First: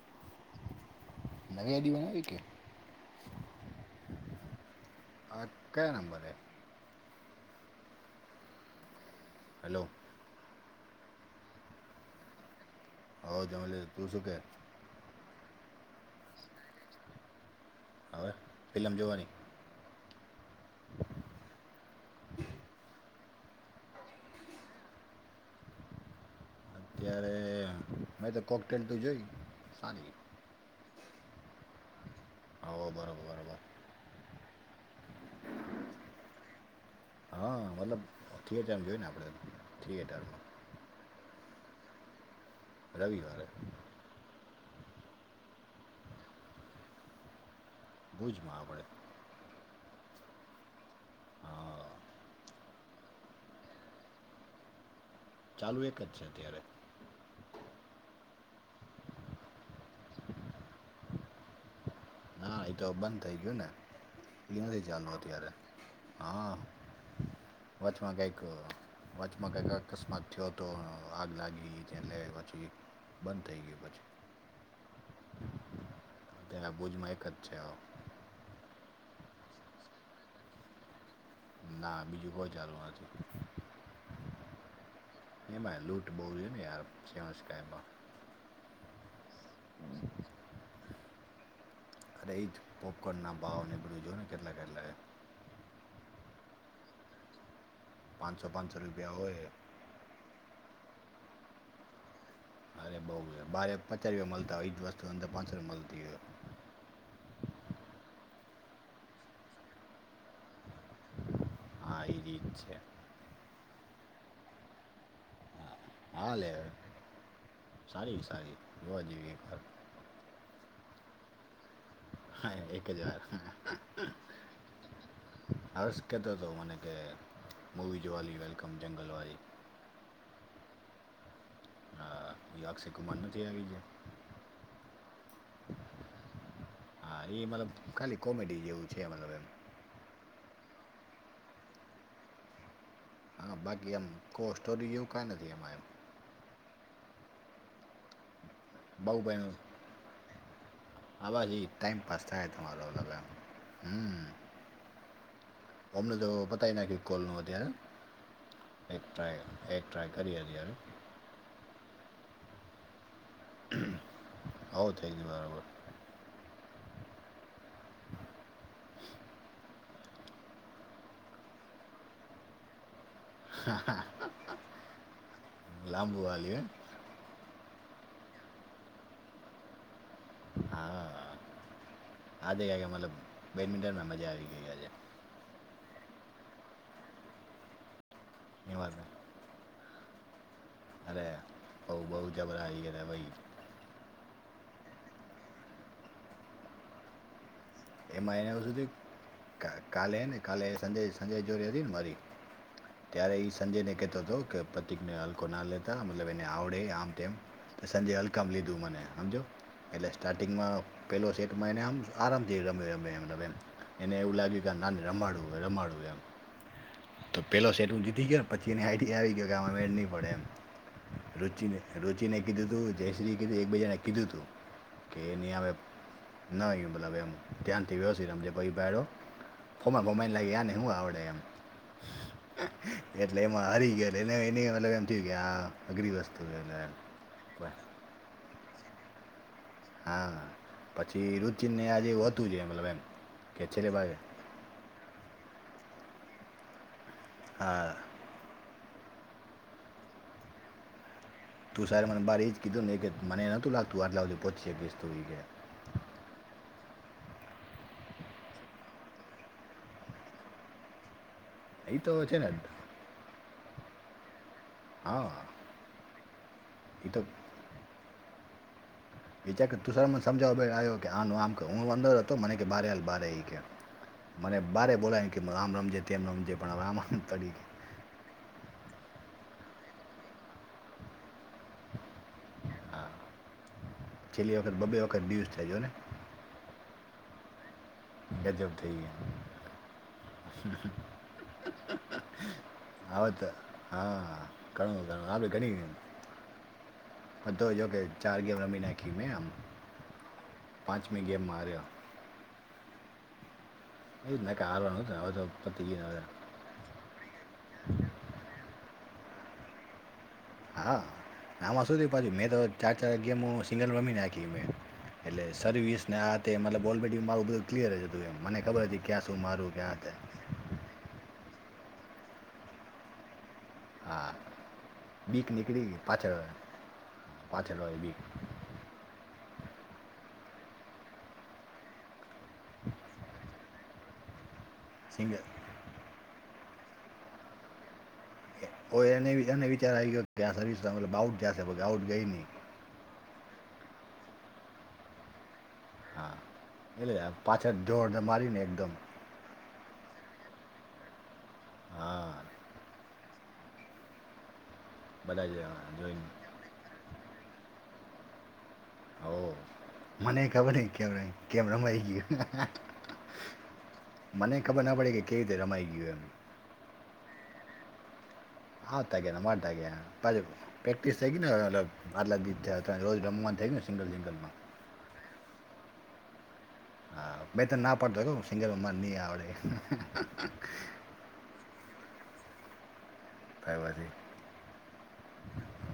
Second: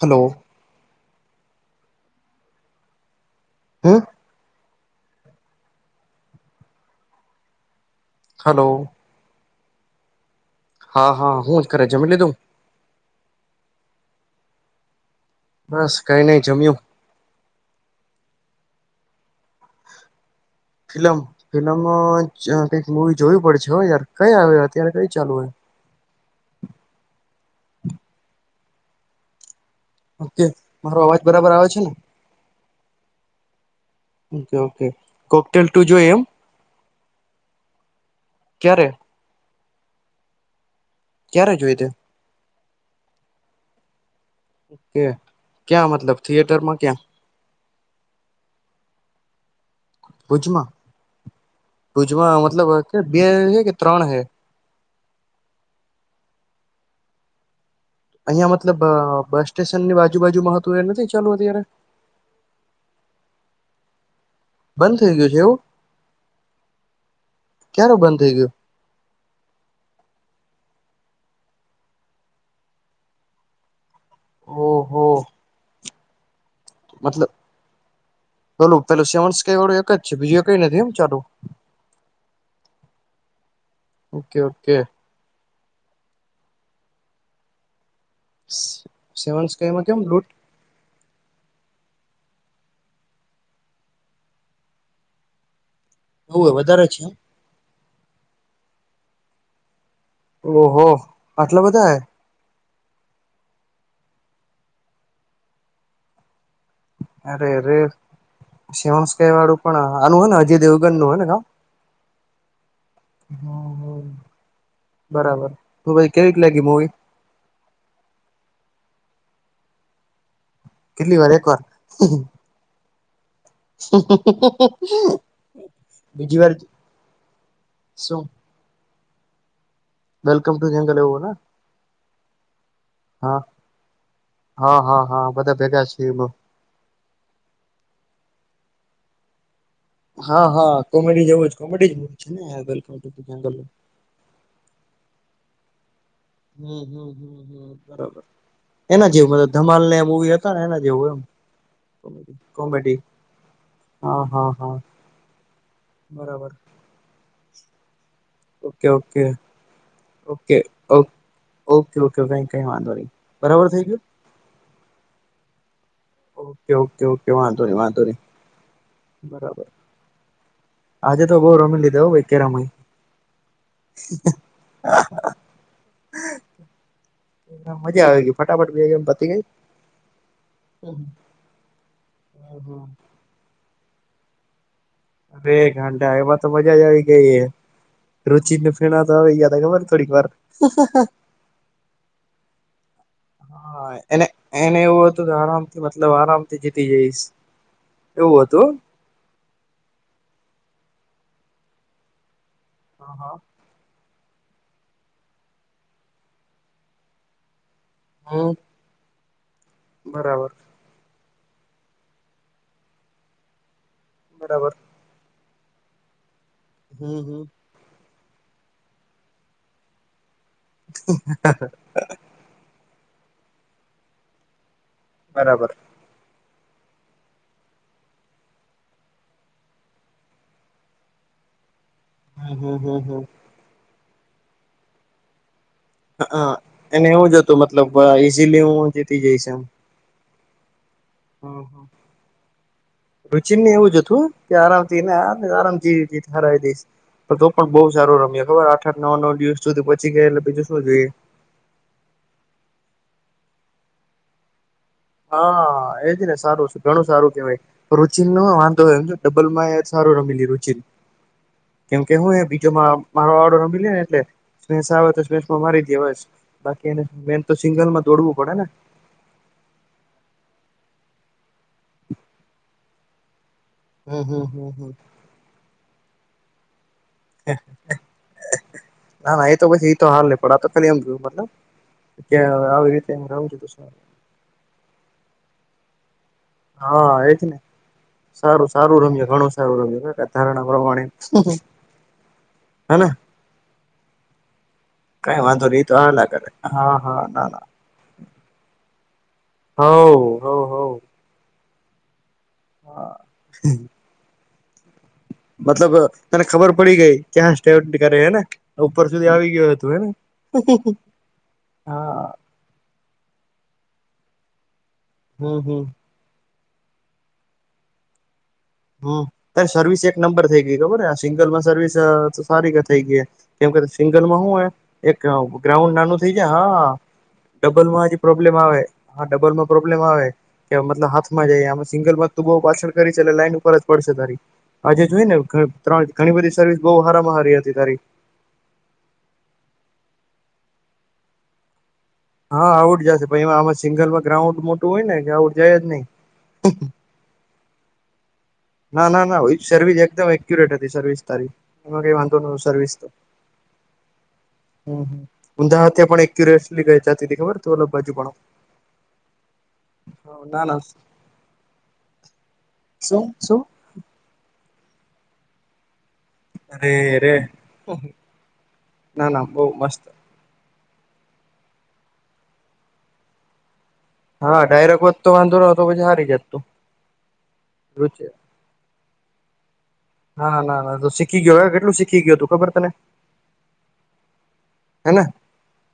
Hello. નવી યાદી બનાવી કે હે. અ ક્યાં નંબરે હલો હલો હા હા હું જ કરે જમી લીધું હો જમ લ તું શું કે બસ કઈ નહ જમ્યું હવે ફિલ્મ જોવાની [inaudible] ફિલમ ફિલમ કઈક મુવી જોવી પડ છે હો યાર કઈ આવે અત્યારે કઈ ચાલુ હોય [inaudible] અત્યારે મે તો કોકટેલ તું જોય ઓકે મારો અવાજ બરાબર આવે છે ને હ બરોબર બરોબર ઓકે ઓકે કોકટેલ ટુ જોઈ એમ હા મતલબ થિયેટર ક્યારે જોય ને આપણેે થિયેટરમાં ક્યા્યારે હજુ એતુ રવિવારે ઓકે ક્યાં મતલબ થિયેટરમાં ક્યાં બુજમાં આપણેે ઉજમાં હા પજમાં મતલબ કે બે હૈ કે ત્રણ હૈ ચાલુ એક જ છે અત્યારે અહિયાયા મતલબ બસ સ્ટેશન ની બાજુબાજુમાંવું એ નથી ચાલું અત્યારે હા એતો બંધ થઇ ગયું ને એ નથી નથી બંધ થઈ ગયું છે ચાલનુંત્યારે એવું હા ક્યારે વચમાં બંધ થઈ કઈક ગયું વાચમાં કઈક અકસ્માત થયો તો આગ લાગી ત્યા લે પછી બંધ થઈ ગય પછી ઓહ [unintelligible] મતલબ જ છે હવે. ચલું પેલું સેવ કઈ વાળું એક જ છે બીજું એ કઈ નથી એમ ચાલુ ના બીજું કોઈ સારું નથી ઓકે ઓકે એ લૂંટ બહુ છે ને યમાં સેવન સ્કઈમાં કેમ બ્ુટ અરે એ જ પોપકોર્ન ના ભાવ બળું જો ને કેટલા કેટલા એવ હો વધારે છે પાંચસો પાંચસો રૂપિયા હોય ઓહો આટલા બધા હ અરે બઉ ભારે પચાસ રૂપિયા મળતા હોય એજ વસ્તુ અંદર પાંચસો રપિયા મળતી હોય અરે રરે સેવન સ્કઈ વાળું પણ આનું હો ને અજીય દેવું ગ નનેા હા એ રીત છે બરાબર તો ભાઈ હા કેવીક લે લાગી મુવી સારી સારી જોવા જઈવીએ કેટલી વાર એક વાર હા એક હજાર હર્ષ કહેતો બીજી હતો વાર મને કે મૂવી શું જવાલી વેલ્કમ જંગલવાી વેલકમ ટુ જંગલ એવું હા એ અક્ષય કુમાર હા નથી આવી છે હા હા હા બધા ભેગા છે એ બ હા એ મતલબ ખાલી કોમેડી જેવું છેલમ હા હા કોમેડી જેવું જ કોમેડી જ મવી છે ને બિલકુલ. હા બાકી એમ કો સોરી જેવું કઈ નથી એ એમ. હમ હમ હમ હ બરાબર. એના બહુ જેવું ભાઈ ધમાલને એવું મુવી હતા ને એના જેવું એમ આવાથી ટાઈમપાસ થાય તમારો કોમેડી. અલગ એમ હા હમ હા હા. અમને તો બરાબર પતાય નાખ્યું કોલ નું ત્યારે. ઓકે ઓકે કરીએ ઓકે અત્યારે ઓકે ઓકે કઈ કઈ વાંધો નહી. બરાબર થઈ ગયું હો થઈ ગયુ બરાબર. ઓકે ઓકે ઓકે વાંધો નહી વાંધો નહી. બરાબર આજે તો બઉ રમી લીધો ભાઈ કેરમ. લાંબુ હાલ્યું હે. મજા આવી ગઈ ફટાફટ ભી એમ પતી ગઈ. હે હ હા હ આજે હા. કાંઈક મતલબ બેડમિન્ટનમાં મજા આવી ગઈ આજે. અરે ગાંડા એમાં તો મજા જ આવી ગઈ રુચિને એ વાત ફેણા તો આવી ગયાતા ખબર છે તને. થોડીક વાર. અરે બઉ બઉ જબરાઈ અરે ભાઈ હા એને એને એવું હતું કે આરામથી મતલબ આરામથી જીતી જઈશ. એમાં એવું એને હતું સુધી કાલે ને કાલે સાજે સાજે જોડી હતી ને મારી. હા હા ત્યારે ઈ સંજયને કેતો હતો કે પ્રતીકને હલકો ના લેતા મતલબ એને આવડે આમ તેમ તો સંજયે હમ હલકામાં લીધો મને સમજયો એટલે બરાબર સ્ટાર્ટિંગમાં પહેલો સેટ મહિને આમ આરામ રમે રમે એમ રમે એને એવું લાગ્યું બરાબર કે ના રમાડવું હો રમાડવ એમ. હમ તો હમ પેલો સેટ હું જીતી ગયો પછી એ આઈડીયા આવી ગયો કે આ મેડ નહી પડે એમ. રુચિને રુચિને કીધું તું જયશ્રી કીધું એકબજા કીધું તું. કે એની બરાબર સામે ન આય એમ. ધ્યાનથી વ્યવસ્થિત રમજે પછ [inaudible] [inaudible] ભડ ખોમા બોમાઈને લાગી આ ને શું આવડે એમ હમ હમ હમ હમ એટલે એમાં હારી ગયો અને એટલે એને મતલબ એમ થયું કે હા. હ હ એને એવું જ હતું કે મતલબ ઈઝીલી હું જીતી જઈશ એમ. હા. પછી હમ રુચિનને આજે એવું હતું જ એ મતલબ એમ હ કે રુચિને છેલ્લે એવું જ ભાઈ હતું કે આરામથી એને આરામથી હરાઈ દઈશ તું પણ બહુ હા સારું રમ્યો ખબર છે. નવ નવ દિવસ સુધી પછી ગયા એટલે બીજું શું જોઈએ. તું મને બાર એ જ કીધું ને કે મને નહતું લાગતું આટલા બધે પહોંચી શકીશ. તું એ કે હા એજ ને સારું છે ઘણું સારું. વાય રુચિન નો વાંધો એમ ડબલમાં સારું રમી લીધું રુચિને. કેમ તો કે હું છે ને એ બીજો મારો ઓર્ડર હમી લે એટલે સ્સ આવે તો હા સ્સમાં મારી દે હો બાકી એને મેઈન તો સિંગલમાં દોડવું પડે ને. વિચાર કર તું સાલા મને સમજાવો આવ્યો કે આનું આમ કર હું અંદર હતો મને કે બારે હાલ બારે એ કે. હમ હમ મને હમ હમ બારે બોલાયને કે આમ રમજે તેમ રમજે પણ હવે આમા. ના ના એતો પછી એતો હાલે નહી પણ આ તો ખાલી એમ જોયું. ત્યાં આવી રીતે એમ રું છું તું. કઢીજને [inaudible] હા એ જ ને. ગજબ સારું થઈ સારું ગયા રમ્યા ઘણું સારું રમ્યા એ ધારણા પ્રમાણે. હેને હવે તો હા ઘણું ઘણું કઈ આપણે વાંધો ઘણી નહી એ તો હાલ્યા કરે હા હા ના પણ ના. તો જો કે ચાર ગેમ રમી નાખી. મેં આમ હઉ હઉ હઉ. પાંચમી ગેમમાં હાર્યો હ હમ. એને કે હાલો ને. હવે તો પતી મતલબ ગયું હવે તને ખબર પડી ગઈ ક્યા સ્ટે કરે હેને? ઉપર સુધી આવી ગયો તું એમ? હા આમાં શું થયું પાછું મેં તો ચાર ચાર ગેમ સિંગલ રમી નાખી મે. એટલે હમ હમ સર્વિસ ને આતે મતલબ અલરેડ માર બધ ક્લીઅર હતું. મને ખબર હતી ક્યાં હમ્મ શું ત મારું ક્યાં સર્વિસ તે એક નંબર થઇ ગઈ ખબર સિંગલમાં સર્વિસ સારી થઈ ગઈ હે. કેમ કે હા સિંગલમાં હું એક બીક નીકળી ગ્રાઉન્ડ ગઈ નાનું થઇ પાછળ જાય હા. પાછળ હોય ડબલમાંજ બીક પ્રોબ્લેમ આવે હા ડબલમાં પ્રોબ્લેમ આવે કે મતલબ હાથમાં જઈમે સિંગલ માં તું બહુ પાછળ કરીલે લાઈન ફરજ પડશે તારી. આજે જોઈ સિંગલ ને ત્રણ ઘણી બધી સર્વિસ બ હારમાં હારી હતી તારી. ઓ એને એને વિચાર આવી ગયો કે આ સર્વિસ મ આઉટ જશે આઉટ ગઈ નહી. હા આઉટ જશે એમાં આમાં સિંગલમાં ગ્રાઉન્ડ મોટું હોય ને કે આઉટ જાય જ નહી. પાછા જ જોડ ના ના ના સર્વિસ એકદમ એકુરેટ હતી સર્વિસ તારી એમાં કઈ વાંધો હા ન સર્વિસ તો. હમ્મ હમ્મ. બધા જ ઊંધા પણ જોઈને એક ક્યુરિયસલી ગ ચાતીથી ખબર ઓ બાજુ પણ ઓ મને ના ખબર ના ન કે કેમરામાં આવી ગયું. શું શું મને ખબર ના પડે કે કેવી રીતે રમાઈ ગયું એમ. તેરે. હા ત ગે મા તગે ન ગ્યા. પ્રેક્ટિસ થઈ ગી ને મતલબ આટલા ગીત તા રોજ રમવા થઈ ને. હા ડાયરેક્ટ વધતો વાંધો નોતો પછી હારી જતું. હા મે તો ના પાડતો સિંગર માંને નહી આવડે. હા ના ના તો શીખી ગયો હવે કેટલું શીખી ગયું તું ખબર તને? થબર ની. લે.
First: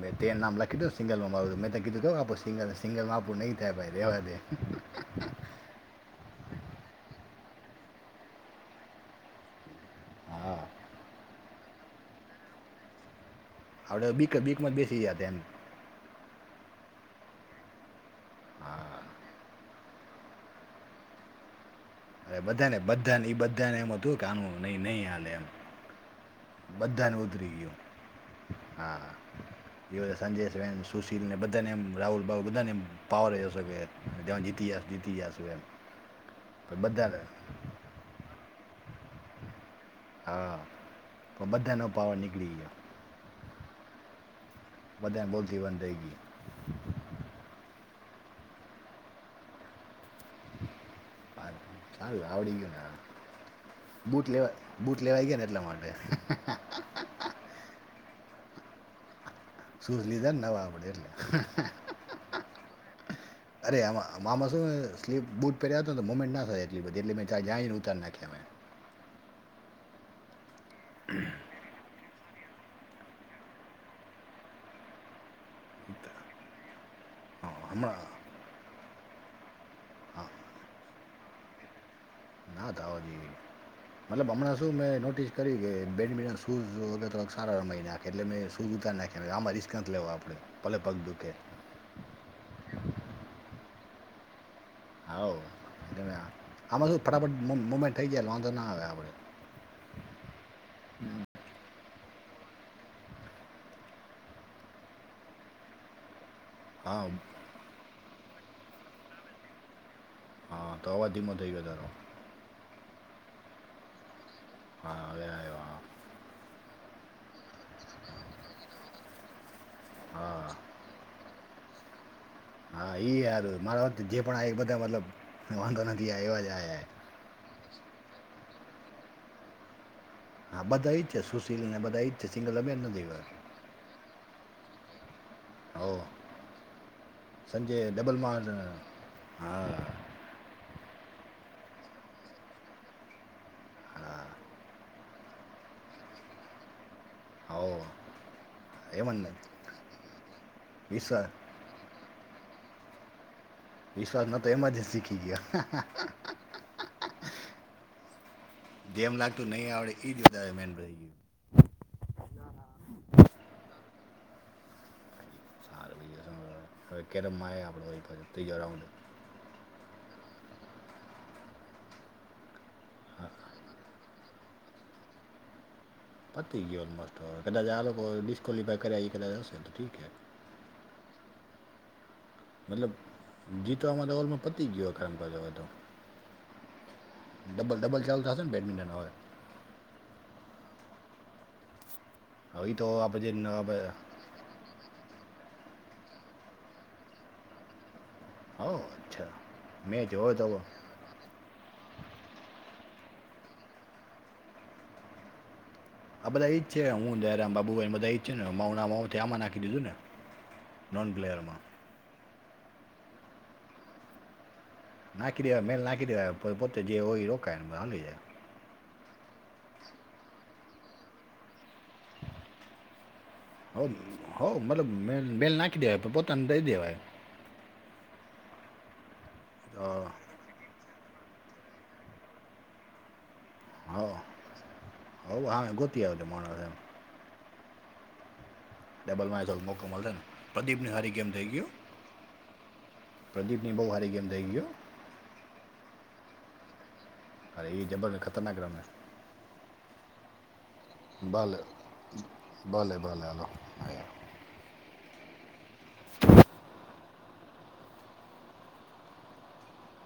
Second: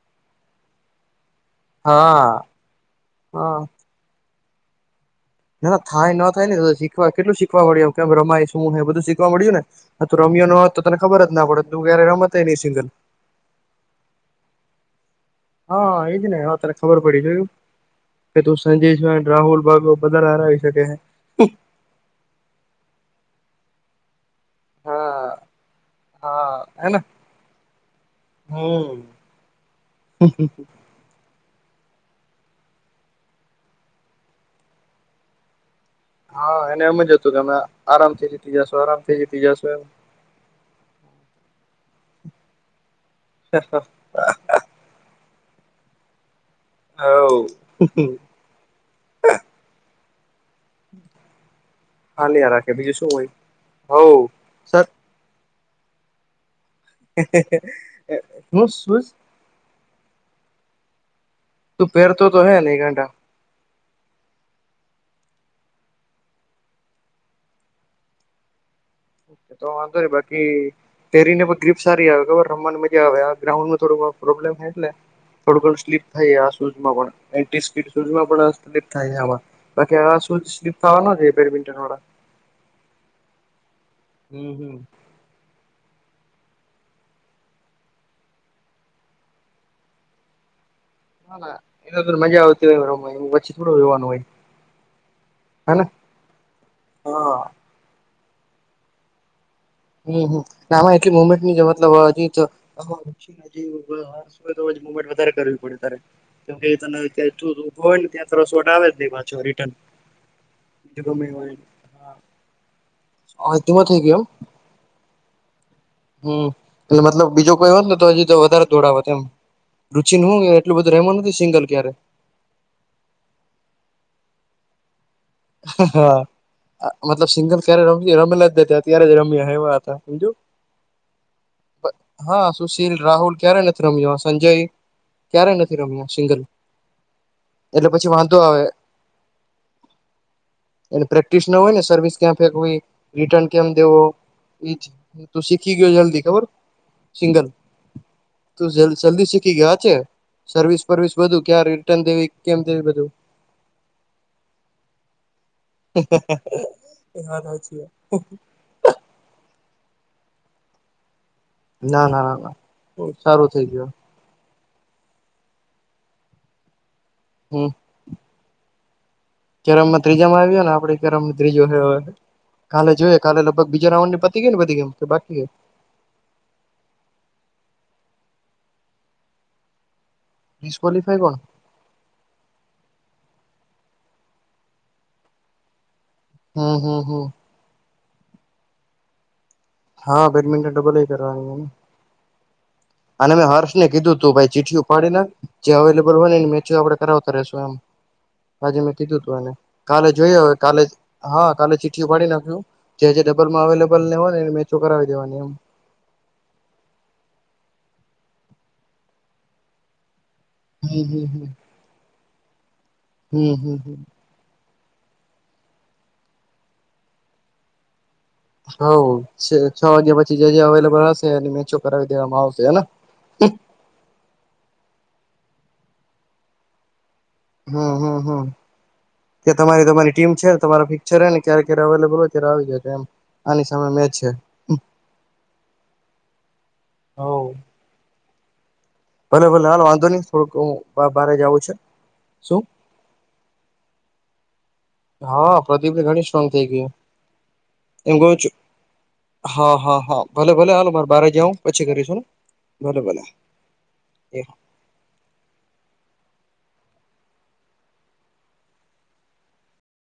મેં તે નામ લખી સિંગલ માં મે કીધું આપણું હા સિંગલ સિંગલમાં આપું નહીં થાય ભાઈ રેવા દે. નો થાય નો થાય ન થાય ને શીખવા કેટલું શીખવા મળડ્યું કેમ રમાય શું હ બધું શીખવા મળ્યું ને. [inaudible] ઈ ન હા હોત તો તને ખબર જ ના પડે તું ક્યારે રમત નહી સિંગલ. આપડે બી બીક માં જ બેસી જયા એમ. હા એજ ને હા તને ખબર પડી જોયું કે તું હા સંજેશભાઈ રાહુલ બા બધારે હાર આવી શકે છે. અરે બધાને બધાને એ બધાને એમ હતું કે આનું નહી નહી હાલે હા એમ. હા હેને બધાને ઉતરી ગયો. હમ હા. એ સંજય છન સુશીલ ને બધા બધાને એમ રાહુલ બાબુ બધાને એમ પાવર રહશે કે જીતીશ જીતી જશું એમ. હા પણ એને એમજ હતું બધા કે તમે આરામથી જીતી જશો આરામથી જીતી જશો એમ. હા તો બધાનો પાવ નીકળી ગયો. [unintelligible] ધાન બવ જીવન થઈ ગયું. હાવ. સારું હાલ્યા આવડી રાખે ગયું બીજું શું હોય ને હવ બૂટ લેવા સર બુટ લેવા ગયા ને એટલા માટે. [unintelligible] હું શુંઝ? સુૂઝ લીધાને નવા આપડે એટલે. તોપેર તો તો હૈ નને ઘંટા. એટલી બુટ પહેર્યાને મોમેન્ટ ના થાય એટ બધી એટલે મે ચ જને ઉતારી નાખ્યા મેં. તો વાંધો નહી બાકી પેરીને પણ ગ્રીપ સારી આવે. ખબર રમવાની મજા આવે આ ગ્રાઉન્ડમાં થોડું પ્રોબ્લેમ થાય એટલે થોડું ઘણું સ્લીપ થાય આ શૂઝમાં પણ. એટી હા સ્પીડ હમણાં માં પણ [inaudible] થાય છે આમાં બાકી શુ સ્લીપ થવાનો છે બેડમિન્ટ વાળા. ના થાવ જઈ મતલબ હમ હમણાં શું હમ મેં નોટિસ કરી કે બેડમિન્ટન શૂઝ વ સારા નાખે એટલે મેં શઝ ઉતાર નાખ્યા આમાં રિસ્ક નથી લે આપડે. હ ના એ મજા આવતી હોય પછી થોડું જોવાનું હોય હા હેને આમાં શું હા ફટાફટ મુમેન્ટ થઈ ગયા વાંધો ના આવે આપડે હમ ઊ હોય તો મુમેન્ટ વધારે કરવી પડે તારે કે હા તનેભું હોય ને ત્યાસ વોટ આવે જ નહી પાછો રિટર્ન હા તો બધ અવાજ ધીમો કમેીન હ થઈ ગયો તારો હ તમાં થ ગમ હા હ આવ હા હમ એટલે મતલબ બીજો કોઈ હોત ને તો હજી તો વધારે દોડાવો રુચિ ન હું હા એટલું બધું ર રહેવાનું નથી સિંગલ ક્યારે હા ઈ યાર મારાત જે પણ એક બધા મતલબ વાંધો નથી હા આ એવા જ આ મતલબ સિંગલ ક્યારે રમ રમેલા જ ત ત્યારે જ રમ્યા એવા હતા જ હા બધા ઈ જ છે સુશીલ ને બધા ઈ જ છે હા સિંગલ અમે જ સુશીલ નથી રાહુલ ગયા ક્યારે નથી રમ્યો સંજય ક્યારેય નથી હો રમ્યા સિંગલ સંજય એટલે પછી ડબલ વાંધો મા આવે હા એ પ્રેક્ટિસ ના હોય ને સર્વિસ ક્યા ફેકવી રિટન કેમ દેવો એ તું શીખી ગયો જલ્દી ખબર સિંગલ [inaudible] તું એમ જ ને જલ્દી શીખી ગયા છે સર્વિસ પરવિસ વિશ્વાસ બધું ક્યાં રિટર્ન દેવી કેમ જેવી બધું વિશ્વાસ ના તો એમરજન્સી કી ગયા એ વાત છેી ઈડીધ એ પદ ના ના ના ના બ સારું થઈ ગયું સારું કેરમમાં હમ આપણે ત્રીો રાઉન્ડ કેરમમાં ત્રીજા માં આવ્યો ને આપે કેરમ ત્રીજો હ કાલે જોઈએ કાલે લગભગ બીજા રાઉન્ડ ની પતિ ગયા ને બધ ગેમ બાકી પતી ગય ઓ કદાચ આ ડિસ્કલિફાઈ કર્યા કાચ હશે તો ઠીકે ડિસ્ક્વલીિફાઈ કોણ મતલબ જીતોમાં તો ઓલમાં પતી જ ગયો ખર તો હા હમ હ ખલ થને બેડમિંન્ટન આવે હા બેડમિંન્ટન ટબલ કરવાની હવે તો આપણે અને મેં જે હર્ષને કીધું તું ભાઈ ચીઠિું પાડી ના જે અવેલેબલ હોય ને ને મેચ આપડણે કરાવતા રશું એમ હો આજે મેં કીધું અચ્છા તું એને કાલે મેચ હોય જોયયો તો હવે કાલે હા કાલે ઉપડી નાખ્યું જે ડબલમાંબ હોવા મેો કરાવી દેવાની એમ આ બધા ઈ જ છે હું જયરામ બાબુાઈને બધા ઈ જ છે ને મા મા આમાં નાખી દીધું ને હમ નન હમ હમ બ્લેરમાં હમ હમ હમ નાખી દેવા મેલ નાખી દેવા પોતે જે હોય રોકાય હલી જાય હ છ વાગ્યા પછી જે અવેલેબલ હશે અને મે કરાવી દેવામાં આવશે હેના બેલ નાખી દેવાય પોતાને દઈ દેવાય હમમ ત્યા તો તમારી તમારી ટીમ છે તમારો ફિક છે ને ક્યારે ક્યારે અવેલેબલ હોય ત્યારે આવી જાય એમ આની સામે મે હો છે હો હા ગોતી આવે તે માણસ એમ હ ડબલમાં ભલે થોડો ભલે મોકો હાલ વાંધો મળશે ને નહી થોડુંક પ્રદીપની હું બારે જવું છે શું પ્રદીપ ની બહુ સારી ગેમ થઇ ગયો હા પ્રદીપ ઘણી સ્ટ્રોંગ થઇ ગય અરે એ જબર એમ ક છ ખતરનાક રમે હા હા હા ભલે ભલે હાલો મારે બાર જાવ ભલે પછી કરીશું ભલે ભલે એ.